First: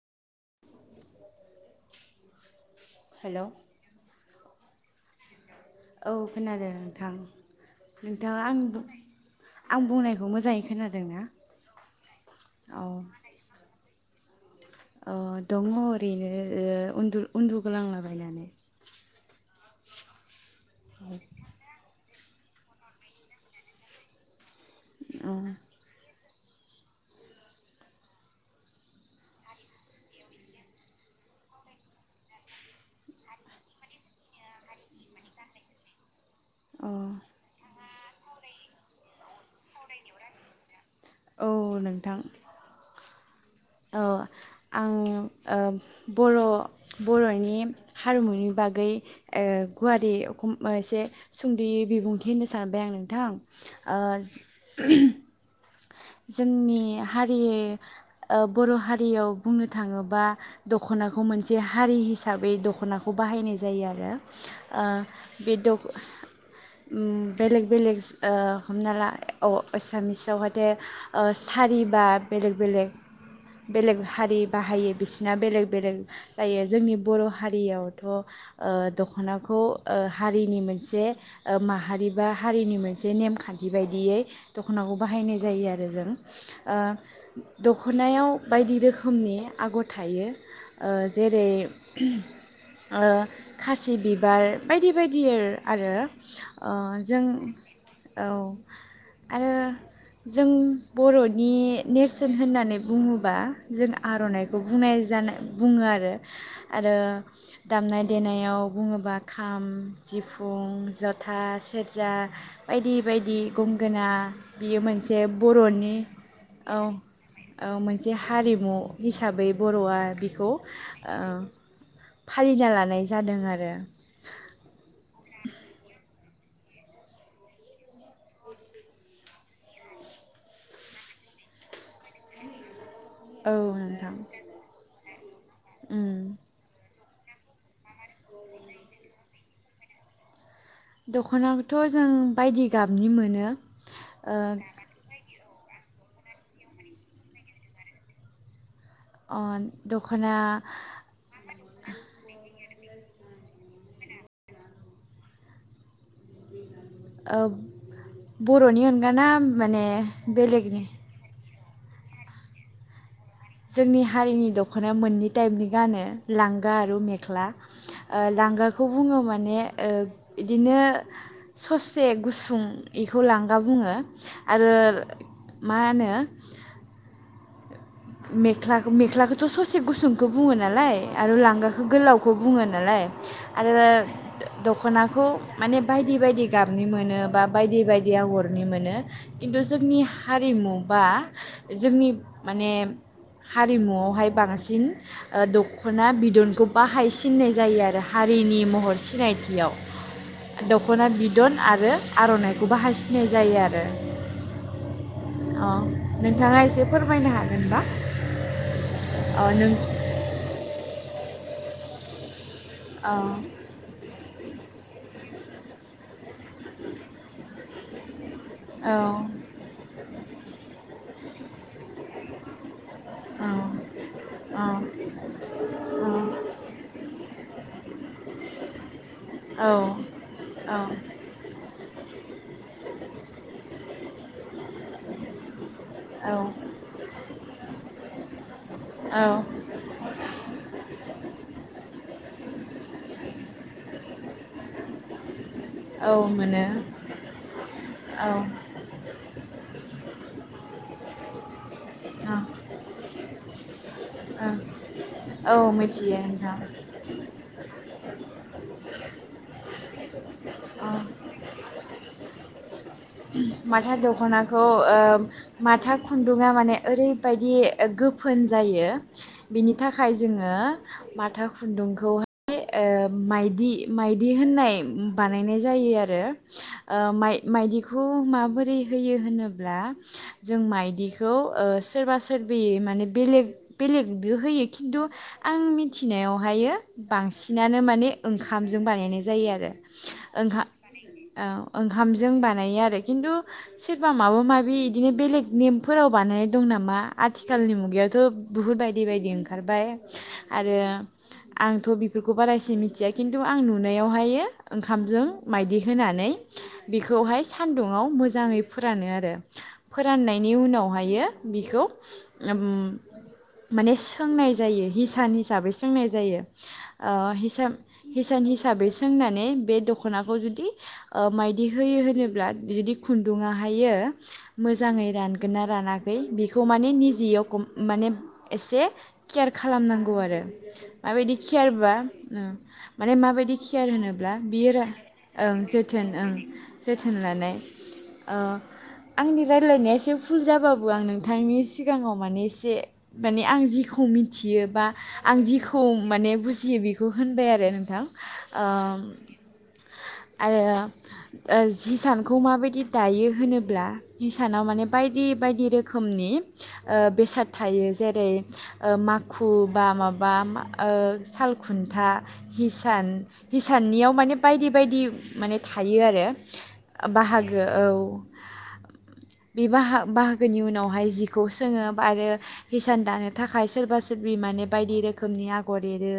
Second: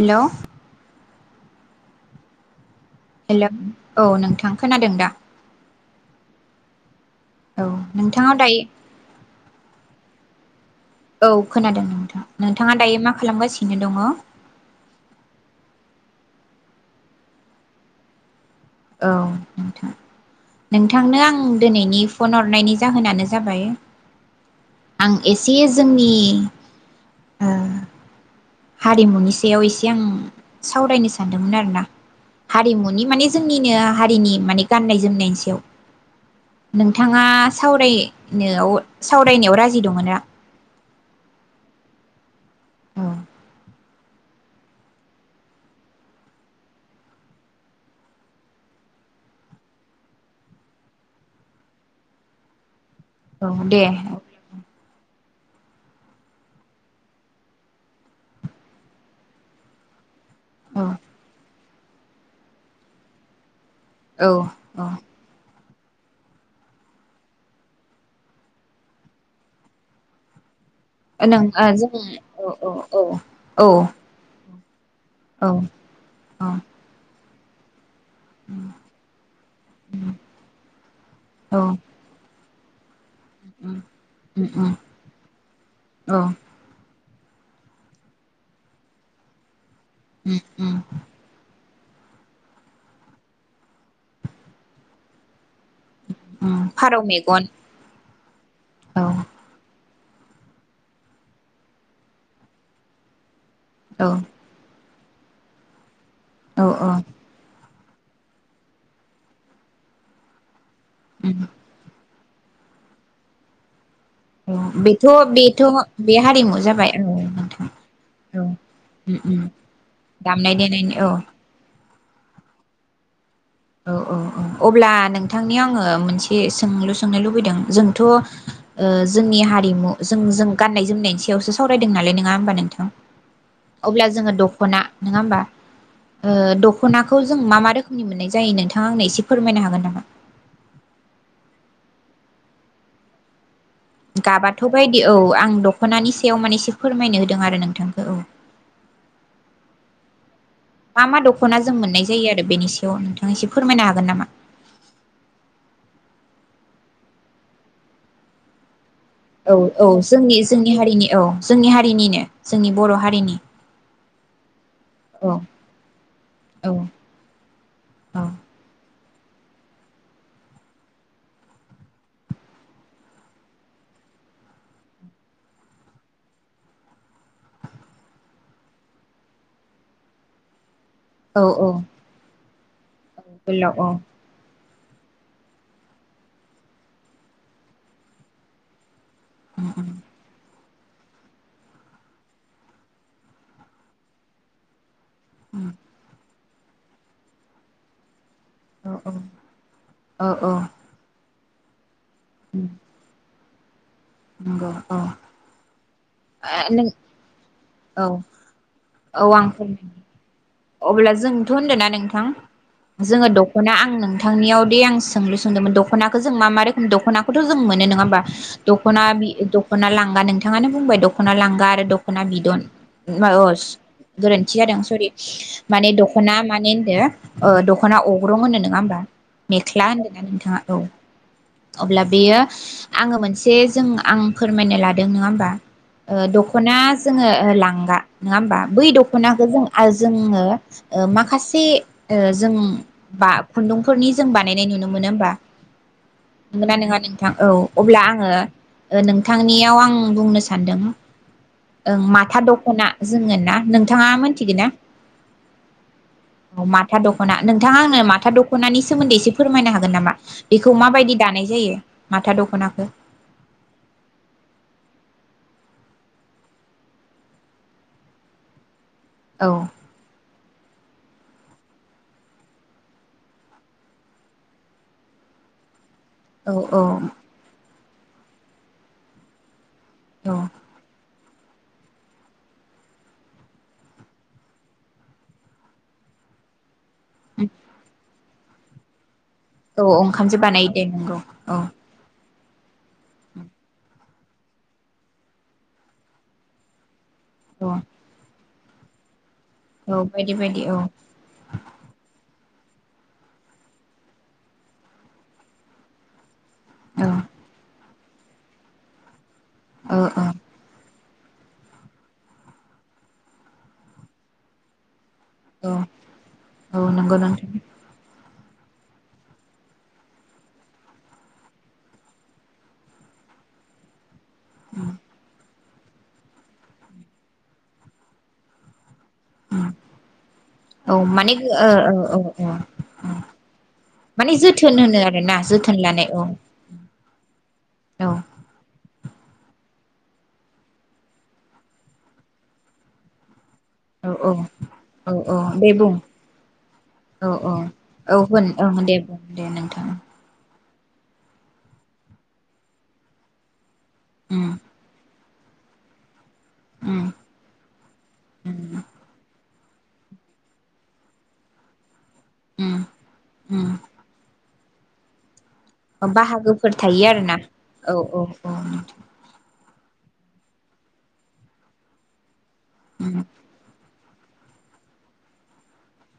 Hello hello hello औ नोंथां। खोनादों दा? औ खोनादों। थां औ नोंथाङा आं दायो बु आं बुंनाय खौ मोजाङै खोनादों ना औ खोनादों नोंथां। नोंथाङा दायो मा खालामगासिनो दङ? अ‌ दङ ओरैनो ओ उन्दु उन्दु गोलांला बायनानै औ नोंथां नोंथांनो आं दिनैनि फन हरनायनि जाहोनानो जाबाय आं औ एसे जोंनि ओ हारिमुनि सायाव एसे आं सावरायनो सानदोंमोन आरोना हारिमुनि माने जोंनिनो हारिनि माने गाननाय जोमनायनि सायाव अ नोंथाङा सावराय नायाव -सावरायनायाव राजि दंङोना? औ नोंथां औ औ आं ओ बर' बर'नि हारिमुनि बागै ओ गुवारै एसे सुंद'यै बिबुंथि होननो सानबाय आं नों नोंथां ओ औ दे [unintelligible] जोंनि हारि ओ बर' हारियाव बुंनो थाङोबा औ दख'नाखौ मोनसे हा हारि हिसाबै दख'नाखौ बाहायनाय जा जायो आरो ओ औ औ बे द बेलेग बेलेग ओ हमना ला अ एसामिसावहाय ओ नों ओ जों सारिबा औ बेलेग औ बेलेग औ औ बेलेग हारि बाहायो बिसिना बेलेग बेलेग औ जायो जोंनि बर' हारियाव थ' ओ दख'नाखौ ओ हारिनि मोनसे औ ओ माहारि बा हारिनि मोन से नेम खान्थि उम बायदियै उम उम दख'नाखौ बाहायनाय जायो आरो जों औ ओ दख'नायाव बायदि रोखोमनि आगर थायो उम उम ओ जेरै ओ खासि बिबार बायदि बायदि आरो आरो उम ओ फारौ जों मेगन औ औ आरो जों बर'नि नेरसोन होननानै बुङोबा जों औ आर'नाइखौ बुंनाय जानाय बुङो आरो औ आरो दामनाय देनायाव बुङोबा खाम सिफुं जथा उम सेरजा बायदि बायदि गं गोना औ बियो बेथ' मोनसे से बेथ' बर'नि बे हारिमु औ जाबाय नोंथां औ मोनसे औ हारिमु उम उम हिसाबै बर'आ बेखौ दामनाय देनायनि औ ओ फालिना लानाय जादों आरो औ औ औ अब्ला नोंथांनि आङो मोनसे ए सोंलु सोंनो लुबैदों जोंथ' ओ जोंनि हारिमु जों जों गाननाय जोमनायनि सायावसो सावरायदों नालाय नङा होमबा नोंथां? औ अब्ला नोंथां जोङो दख'ना नङा होमबा उम ओ दख'नाखौ खौ जों मा रोखोमनि मोननाय जायो नोंथाङा आंनो एसे फोरमायनो हागोन नामा? दख'नाखौथ' जों बायदि गाबनि मोनो। ओ गाबाथ' बायदि औ आं दख'नानि सायाव माने एसे फोरमायनो होदों आरो नोंथांखौ औ अ दख'ना मा मा दख'ना जों मोननाय जायो आरो बेनि सायाव नोंथां एसे फोरमायनो हागोन नामा? औ बर'नि अन औ औ जोंनि जोंनि हारिनि औ जोंनि हारिनिनो जोंनि बर' हारिनि जोंनि हारिनि द दखना मोननै औ टाइपनि गानो औ लांगा आरो मेख्ला ओ औ लांगाखौ बुङो माने ओ इदिनो ससे गुसुं एखौ लांगा बुङो आरो मा होनो? मेख्ला मेख्लाखौथ' ससे गुसुंखौ बुङो नालाय। आरो औ औ लांगाखौ गोलावखौ बुङो नालाय आरो गोलाव औ दखनाखौ माने बायदि बायदि गाबनि मोनो बा बायदि बायदि आगरनि मोनो। खिन्थु जोंनि हारिमु बा जोंनि माने हारिमुयावहाय बांसिन ओ दखना बिदन खौ बाहायसिननाय जायो आरो हारिनि औ महर सिनायथियाव औ औ दखना बिदन आरो आर'नाइखौबो बाहायसिनाय जायो आरो। ए नंगौ औ नोंथाङा एसे नों फोरमायनो हागोनबा औ औ अ आं नों फोरमायनि अब्ला जोंथ होनदों ना नोंथां जोङो अ दखना आं नोंथांनियाव दे आं सोंलु सोंदोंमोन दखनाखौ जों मा मा रोखोम दखनाखौथ जों मोनो नङा होमबा औ दखना दखना लांगा नोंथाङानो बुंबाय दख दखना लांगा आरो दखना बिदन गोरोन्थि जादों सरि माने दखना माने होनदो दखना अग्रं होनो नङा होमबा औ मेख्ला होनदों ना नोंथाङा औ अब्ला बेयो आङो मोनसे जों आं फोरमायनो लादों नोङा होमबा ओ औ दखना जोङो लांगा नङा होमबा बै दखनाखौ जों जोङो ओ माखासे जों बा खुन्दुंफोरनि जों बानायनाय नुनो मोनो होमबा औ मोनो नंगौ ना नङा नोंथां औ अब्ला औ आङो नों बिथांनियाव आं बुंनो सान्दों ओं औ माथा दखना जोङो ना नोंथाङा मोनथिगोन ना औ मिथियो औ नोंथां माथा दखना नोंथाङा आंनो माथा दखनानि सोमोन्दै एसे फोरमायनो हागोन नामा बेखौ औ माबायदि दानाय जायो माथा दख खनाखो माथा दखनाखौ ओ माथा खुन्दुङा माने ओरैबायदि गोफोन जायो औ बिनि थाखाय जोङो माथा खुन्दुंखौहाय ओ माइदि माइदि होननाय बानायनाय जायो आरो औ औ ओ माय मायदि खौ माबोरै होयो होनोब्ला औ जों माइदि त ओ सोरबा सोरबिय माने बेलेग बेलेगबो होयो खिन्थु आं मिथिनायावहाय बांसिनानो माने ओंखामजों बानायनाय जायो आरो औ ओंखामजो बानाय दे नंगौ औ जों बान बानायो आरो खिन्थु सोरबा माबा माबि इदिनो बेलेग नेमफोराव बानायनाय दं नामा औ आथिखालनि मुगायावथ' बहु बायदि बायदि ओंखार ओंखारबाय औ बायदि बायदि आरो औ आंथ' बेफोरखौ बेखौ बारा इसि मिथिया खिन्थु आं नुनायावहायो ओंखामजों माइदि होनानै। औ बिखौहाय न'आव मोजाङै फोरानो आरो औ औ फोराननायनि उनावहायो बिखौ ओम माने सोंनाय जायो हिस भा सान औ हिसाबै सोंनाय जायो औ ओ नंगौ नोंथां हिसाब हिसान हिसाबै सोंनानै बे दख'नाखौ जुदि माइदि होयो होनो। ब्ला जुदि खुन्दुङा हायो मोजाङै रानगोन आरो रानाखै बेखौ माने निजियाव माने एसे केयार खालामनांगौ आरो औ माने माबायदि औ औ केयारबा औ औ माने माबायदि केयार होनोब्ला माने बियो जोथोन रान होनो आरोना ओं जोथोन लानाय औ ओं। थोनलानाय। औ ओ आंनि रायजलायनाया एसे फुल जाबाबो आं नोंथांनि सिगाङाव माने एसे माने आं जिखौ औ औ मिथियो बा औ औ आं दे जिखौ बुं माने बुजियो बेखौ औ होनबाय औ आरो नोंथां औ होन ओ ओं दे बुं दे नोंथां आरो ओ जि सानखौ माबायदि दायो होनोब्ला उम इसानाव माने बाय बायदि बायदि रोखोमनि उम बेसाद थायो जेरै ओ माखु खु बा माबा ओ साल खुन्था हिसान उम हिसाननियाव माने बायदि बायदि माने थायो उम आरो बाहागोफोर थायो आरो ना औ औ औ। बे बाहा-बाहागोनि उनावहाय जिखौ सोङो आरो हिसान उम दानो थाखाय सोरबा‌ सो सोरबि माने बायदि रोखोमनि आगर एरो।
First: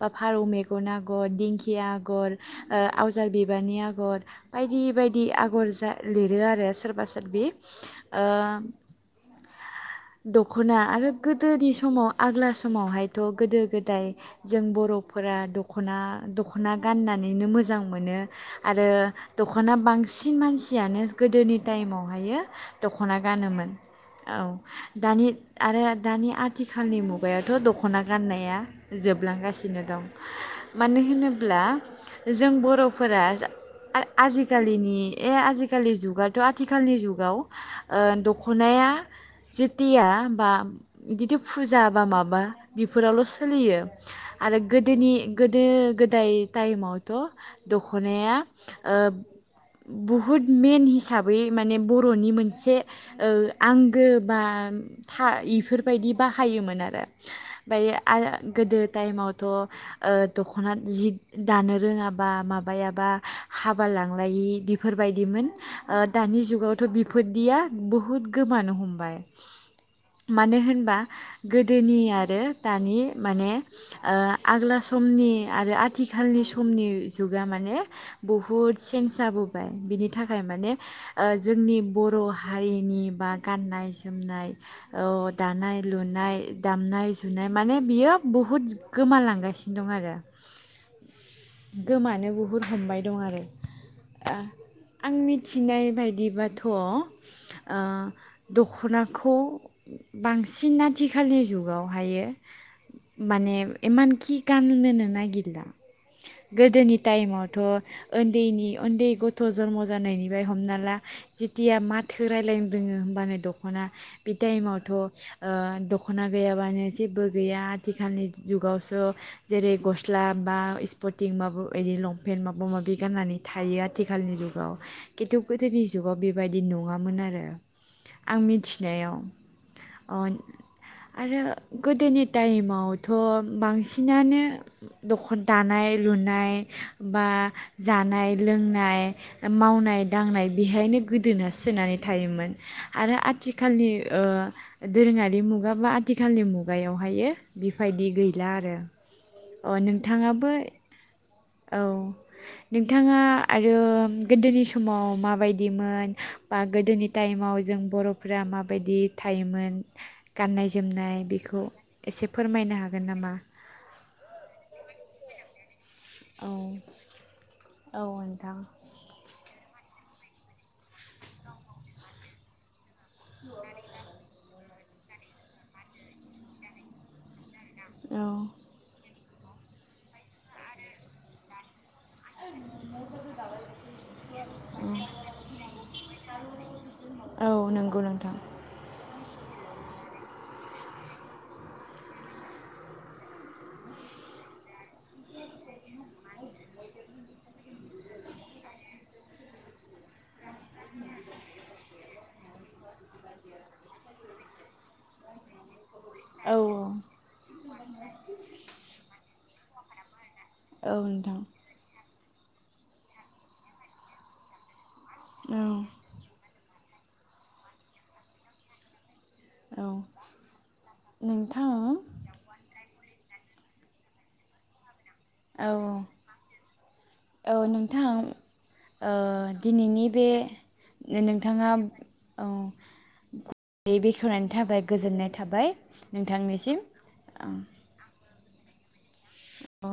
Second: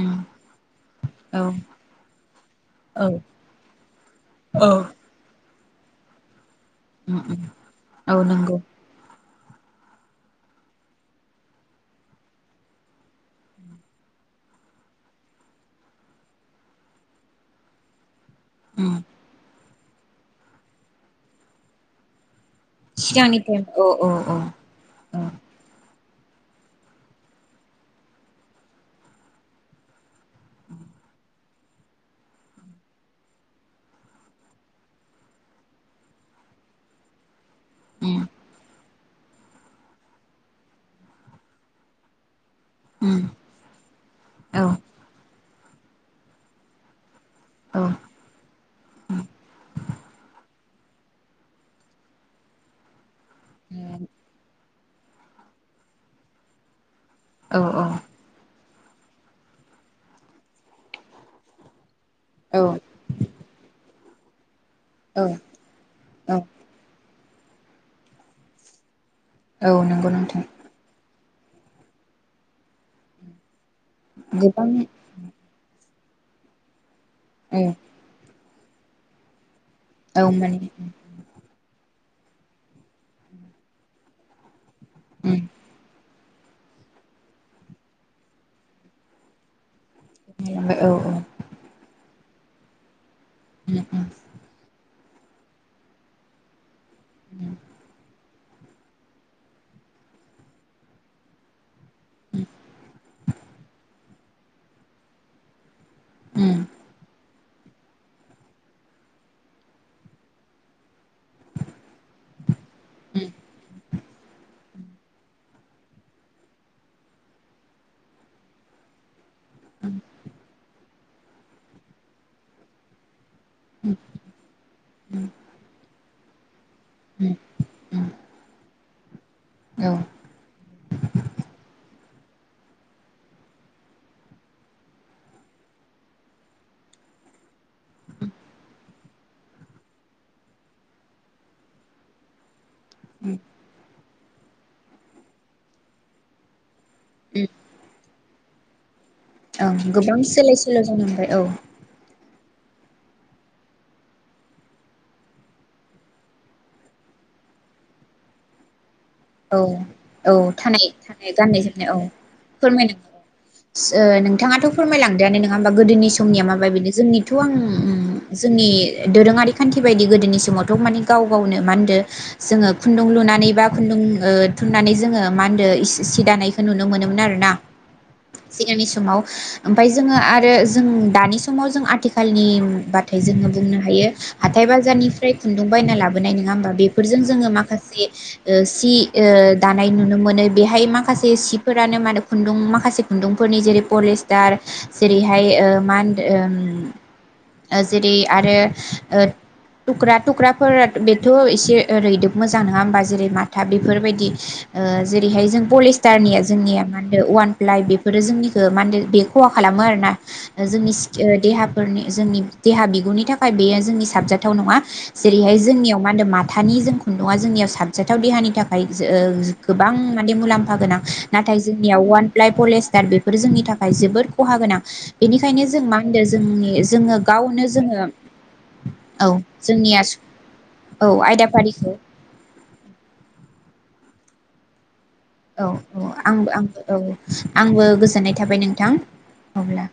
बा फारौ मेगन आगर, औ दिंखि आगर ओ औ आवजार बिबारनि आगर औ बायदि बे आगर जा लिरो आरो सोरबा उम सोरबि उम औ ओ नंगौ दख'ना आरो गोदोनि समाव आग्ला समावहायथ' गोदो गोदाय जों बर'फोरा दख'ना दख'ना गाननानैनो मोजां मोनो। आरो उम दख दख'ना बांसिन मानसियानो गोदोनि टाइमावहायो दख'ना गानोमोन औ दानि औ आरो दानि आथिखालनि मुगायावथ' दख'ना गाननाया जोबलांगासिनो दं मानो होनो ब्ला जों बर'फोरा आजिखालिनि ए आजिखालि जुगाथ' आथिखालनि जुगाव ओ उम दख'नाया जेटिया बा बिदिथ' फुजा बा माबा उम बेफोरावल' सोलियो आरो औ गोदोनि गोदो गोदाय टाइमाव थ' औ दख'नाया ओ बुहुद मेन हिसाबै माने बर'नि मोनसे ओ आंगो बा था इफोरबायदि बाहायोमोन आरो ओमफाय आ गोदो टाइमावथ' ओ दखना जि दानो रोङा बा औ माबायाबा हाबा लांलायि [unintelligible] फोरबायदिमोन ओ औ दानि जुगावथ' बि फोरदिया बुहुद गोमानो हमबाय औ नंगौ नोंथां मानो होनबा गोदोनि आरो दानि माने ओ‌ गोबां आग्ला समनि आरो आ आथिखालनि समनि जुगा औ माने बुहुत सेनस जाबो बार बिनि औ थाखाय माने उम ओ जोंनि बर' हारिनि बा गाननाय जोमनाय औ दानाय लुनाय दामनाय जुनाय माने बियो बुहुत गोमालांगासिनो दं आरो औ औ उम गोमानो बु बहुद हमबाय दङ ओम ओम आं मिथिनाय बायदिबाथ' थ' ओ उम दख'नाखौ बांसिन आथिखालनि जुग हायो माने एमान खि गानोनो नागिरला गोदोनि टाइमाव थ' उन्दैनि उन्दै गथ' जन्म जानायनिफ्राय हमना ला जेथिया माथो रायलायनो रोङो होमबानो दख'ना बि टाइमावथ' ओ दख'ना गैयाबानो जेबो गैया आथिखालनि जुगावसो जेरै गस्ला बा स्पर्टिं बाबो बिदि लंपेन्ट माब माबा माबि गाननानै थायो आथिखालनि जुगाव खिन्थु गोदोनि जुगाव बेबायदि नङामोन आरो आं थिनायाव औ अ आरो गोदोनि टाइमावथ' बांसिनानो दखर दानाय लुनाय बा जानाय लोंनाय मावनाय दांनाय बेहायनो गोदोना सोनानै थायोमोन आरो उम आथिखालनि ओ दोरोङारि मुगा बा आथिखालनि मुगायावहायो बेबायदि गैला आरो औ अ गोबां सोलाय नोंथाङाबो सोल' जानांबाय औ औ नोंथाङा आरो गोदोनि समाव माबायदिमोन बा गोदोनि टाइमाव जों बर'फोरा माबायदि औ थायोमोन औ गाननाय थानाय जोमनाय थानाय गाननाय बेखौ जोमनाय औ एसे फोरमायनो हागोन फोरमायनांगौ नामा? औ नोंथाङाथ' फोरमायलांदो आनो नों नङा होमबा गोदोनि समनिया औ माबा बेनो जोंनिथ' आं औ नोंथां जोंनि दोरोङारिखौ खान्थि बायदि गोदोनि समावथ' माने गाव गावनो मा होनो जोङो खुन्दुं लुनानै बा खुन्दुं ओ थुननानै जोङो मा होनदो सि दानायखौ नुनो मोनोमोन आरो ना औ सिगांनि समाव ओमफाय जोङो आरो जों दानि समाव जों आथिखाल आथिखालनि बाथाय जोङो बुंनो हायो हाथाय बाजारनिफ्राय खुन्दुं बायना लाबोनाय नङा होमबा बेफोरजों जोङो औ नंगौ माखासे नोंथां ओ सि ओ दानाय नुनो मोनो बेहाय माखासे सिफोरानो मा होनो खुन्दुं माखासे खुन्दुंफोरनि जेरै पलिस्टार जेरैहाय ओ मा होनो ओ जेरै आरो ओ थुख्रा थुख्राफोरा बेथ' एसे रैदोब मोजां नङा होमबा जेरै माथा बे बेफोरबायदि ओ जेरैहाय जों पलि स्टारनिया औ जोंनिया मा औ होनो अवान प्लाइ बेफोरो जोंनिखौ मा होनो बे खहा खालामो आरो ना जोंनि औ नोंथां देहाफोरनि जोंनि देहा बिगुरनि थाखाय बेयो जोंनि साबजाथाव नङा जेरैहाय औ जोंनियाव मा होनो माथा थानि जों खुन्दुुंआ जोंनि साबजाथाव देहानि थाखाय [unintelligible] औ गोबां माने मुलाम्फा गोनां नाथाय नोंथां जोंनियाव वान प्लाइ पलेज दा बेफोर जोंनि थाखाय जोबोद खहा गोनां बेनिखायनो औ जों मा होनो जोंनि जोङो औ गावनो जोङो नोंथां ओ औ जोंनिया दिनैनि बे औ नोंथाङा आयदाफारिखौ औ बे बेखेवनानो थाबाय औ औ आंबो नोंथांनिसिम आंबो औ आंबो गोजोननाय थाबाय नोंथां अब्ला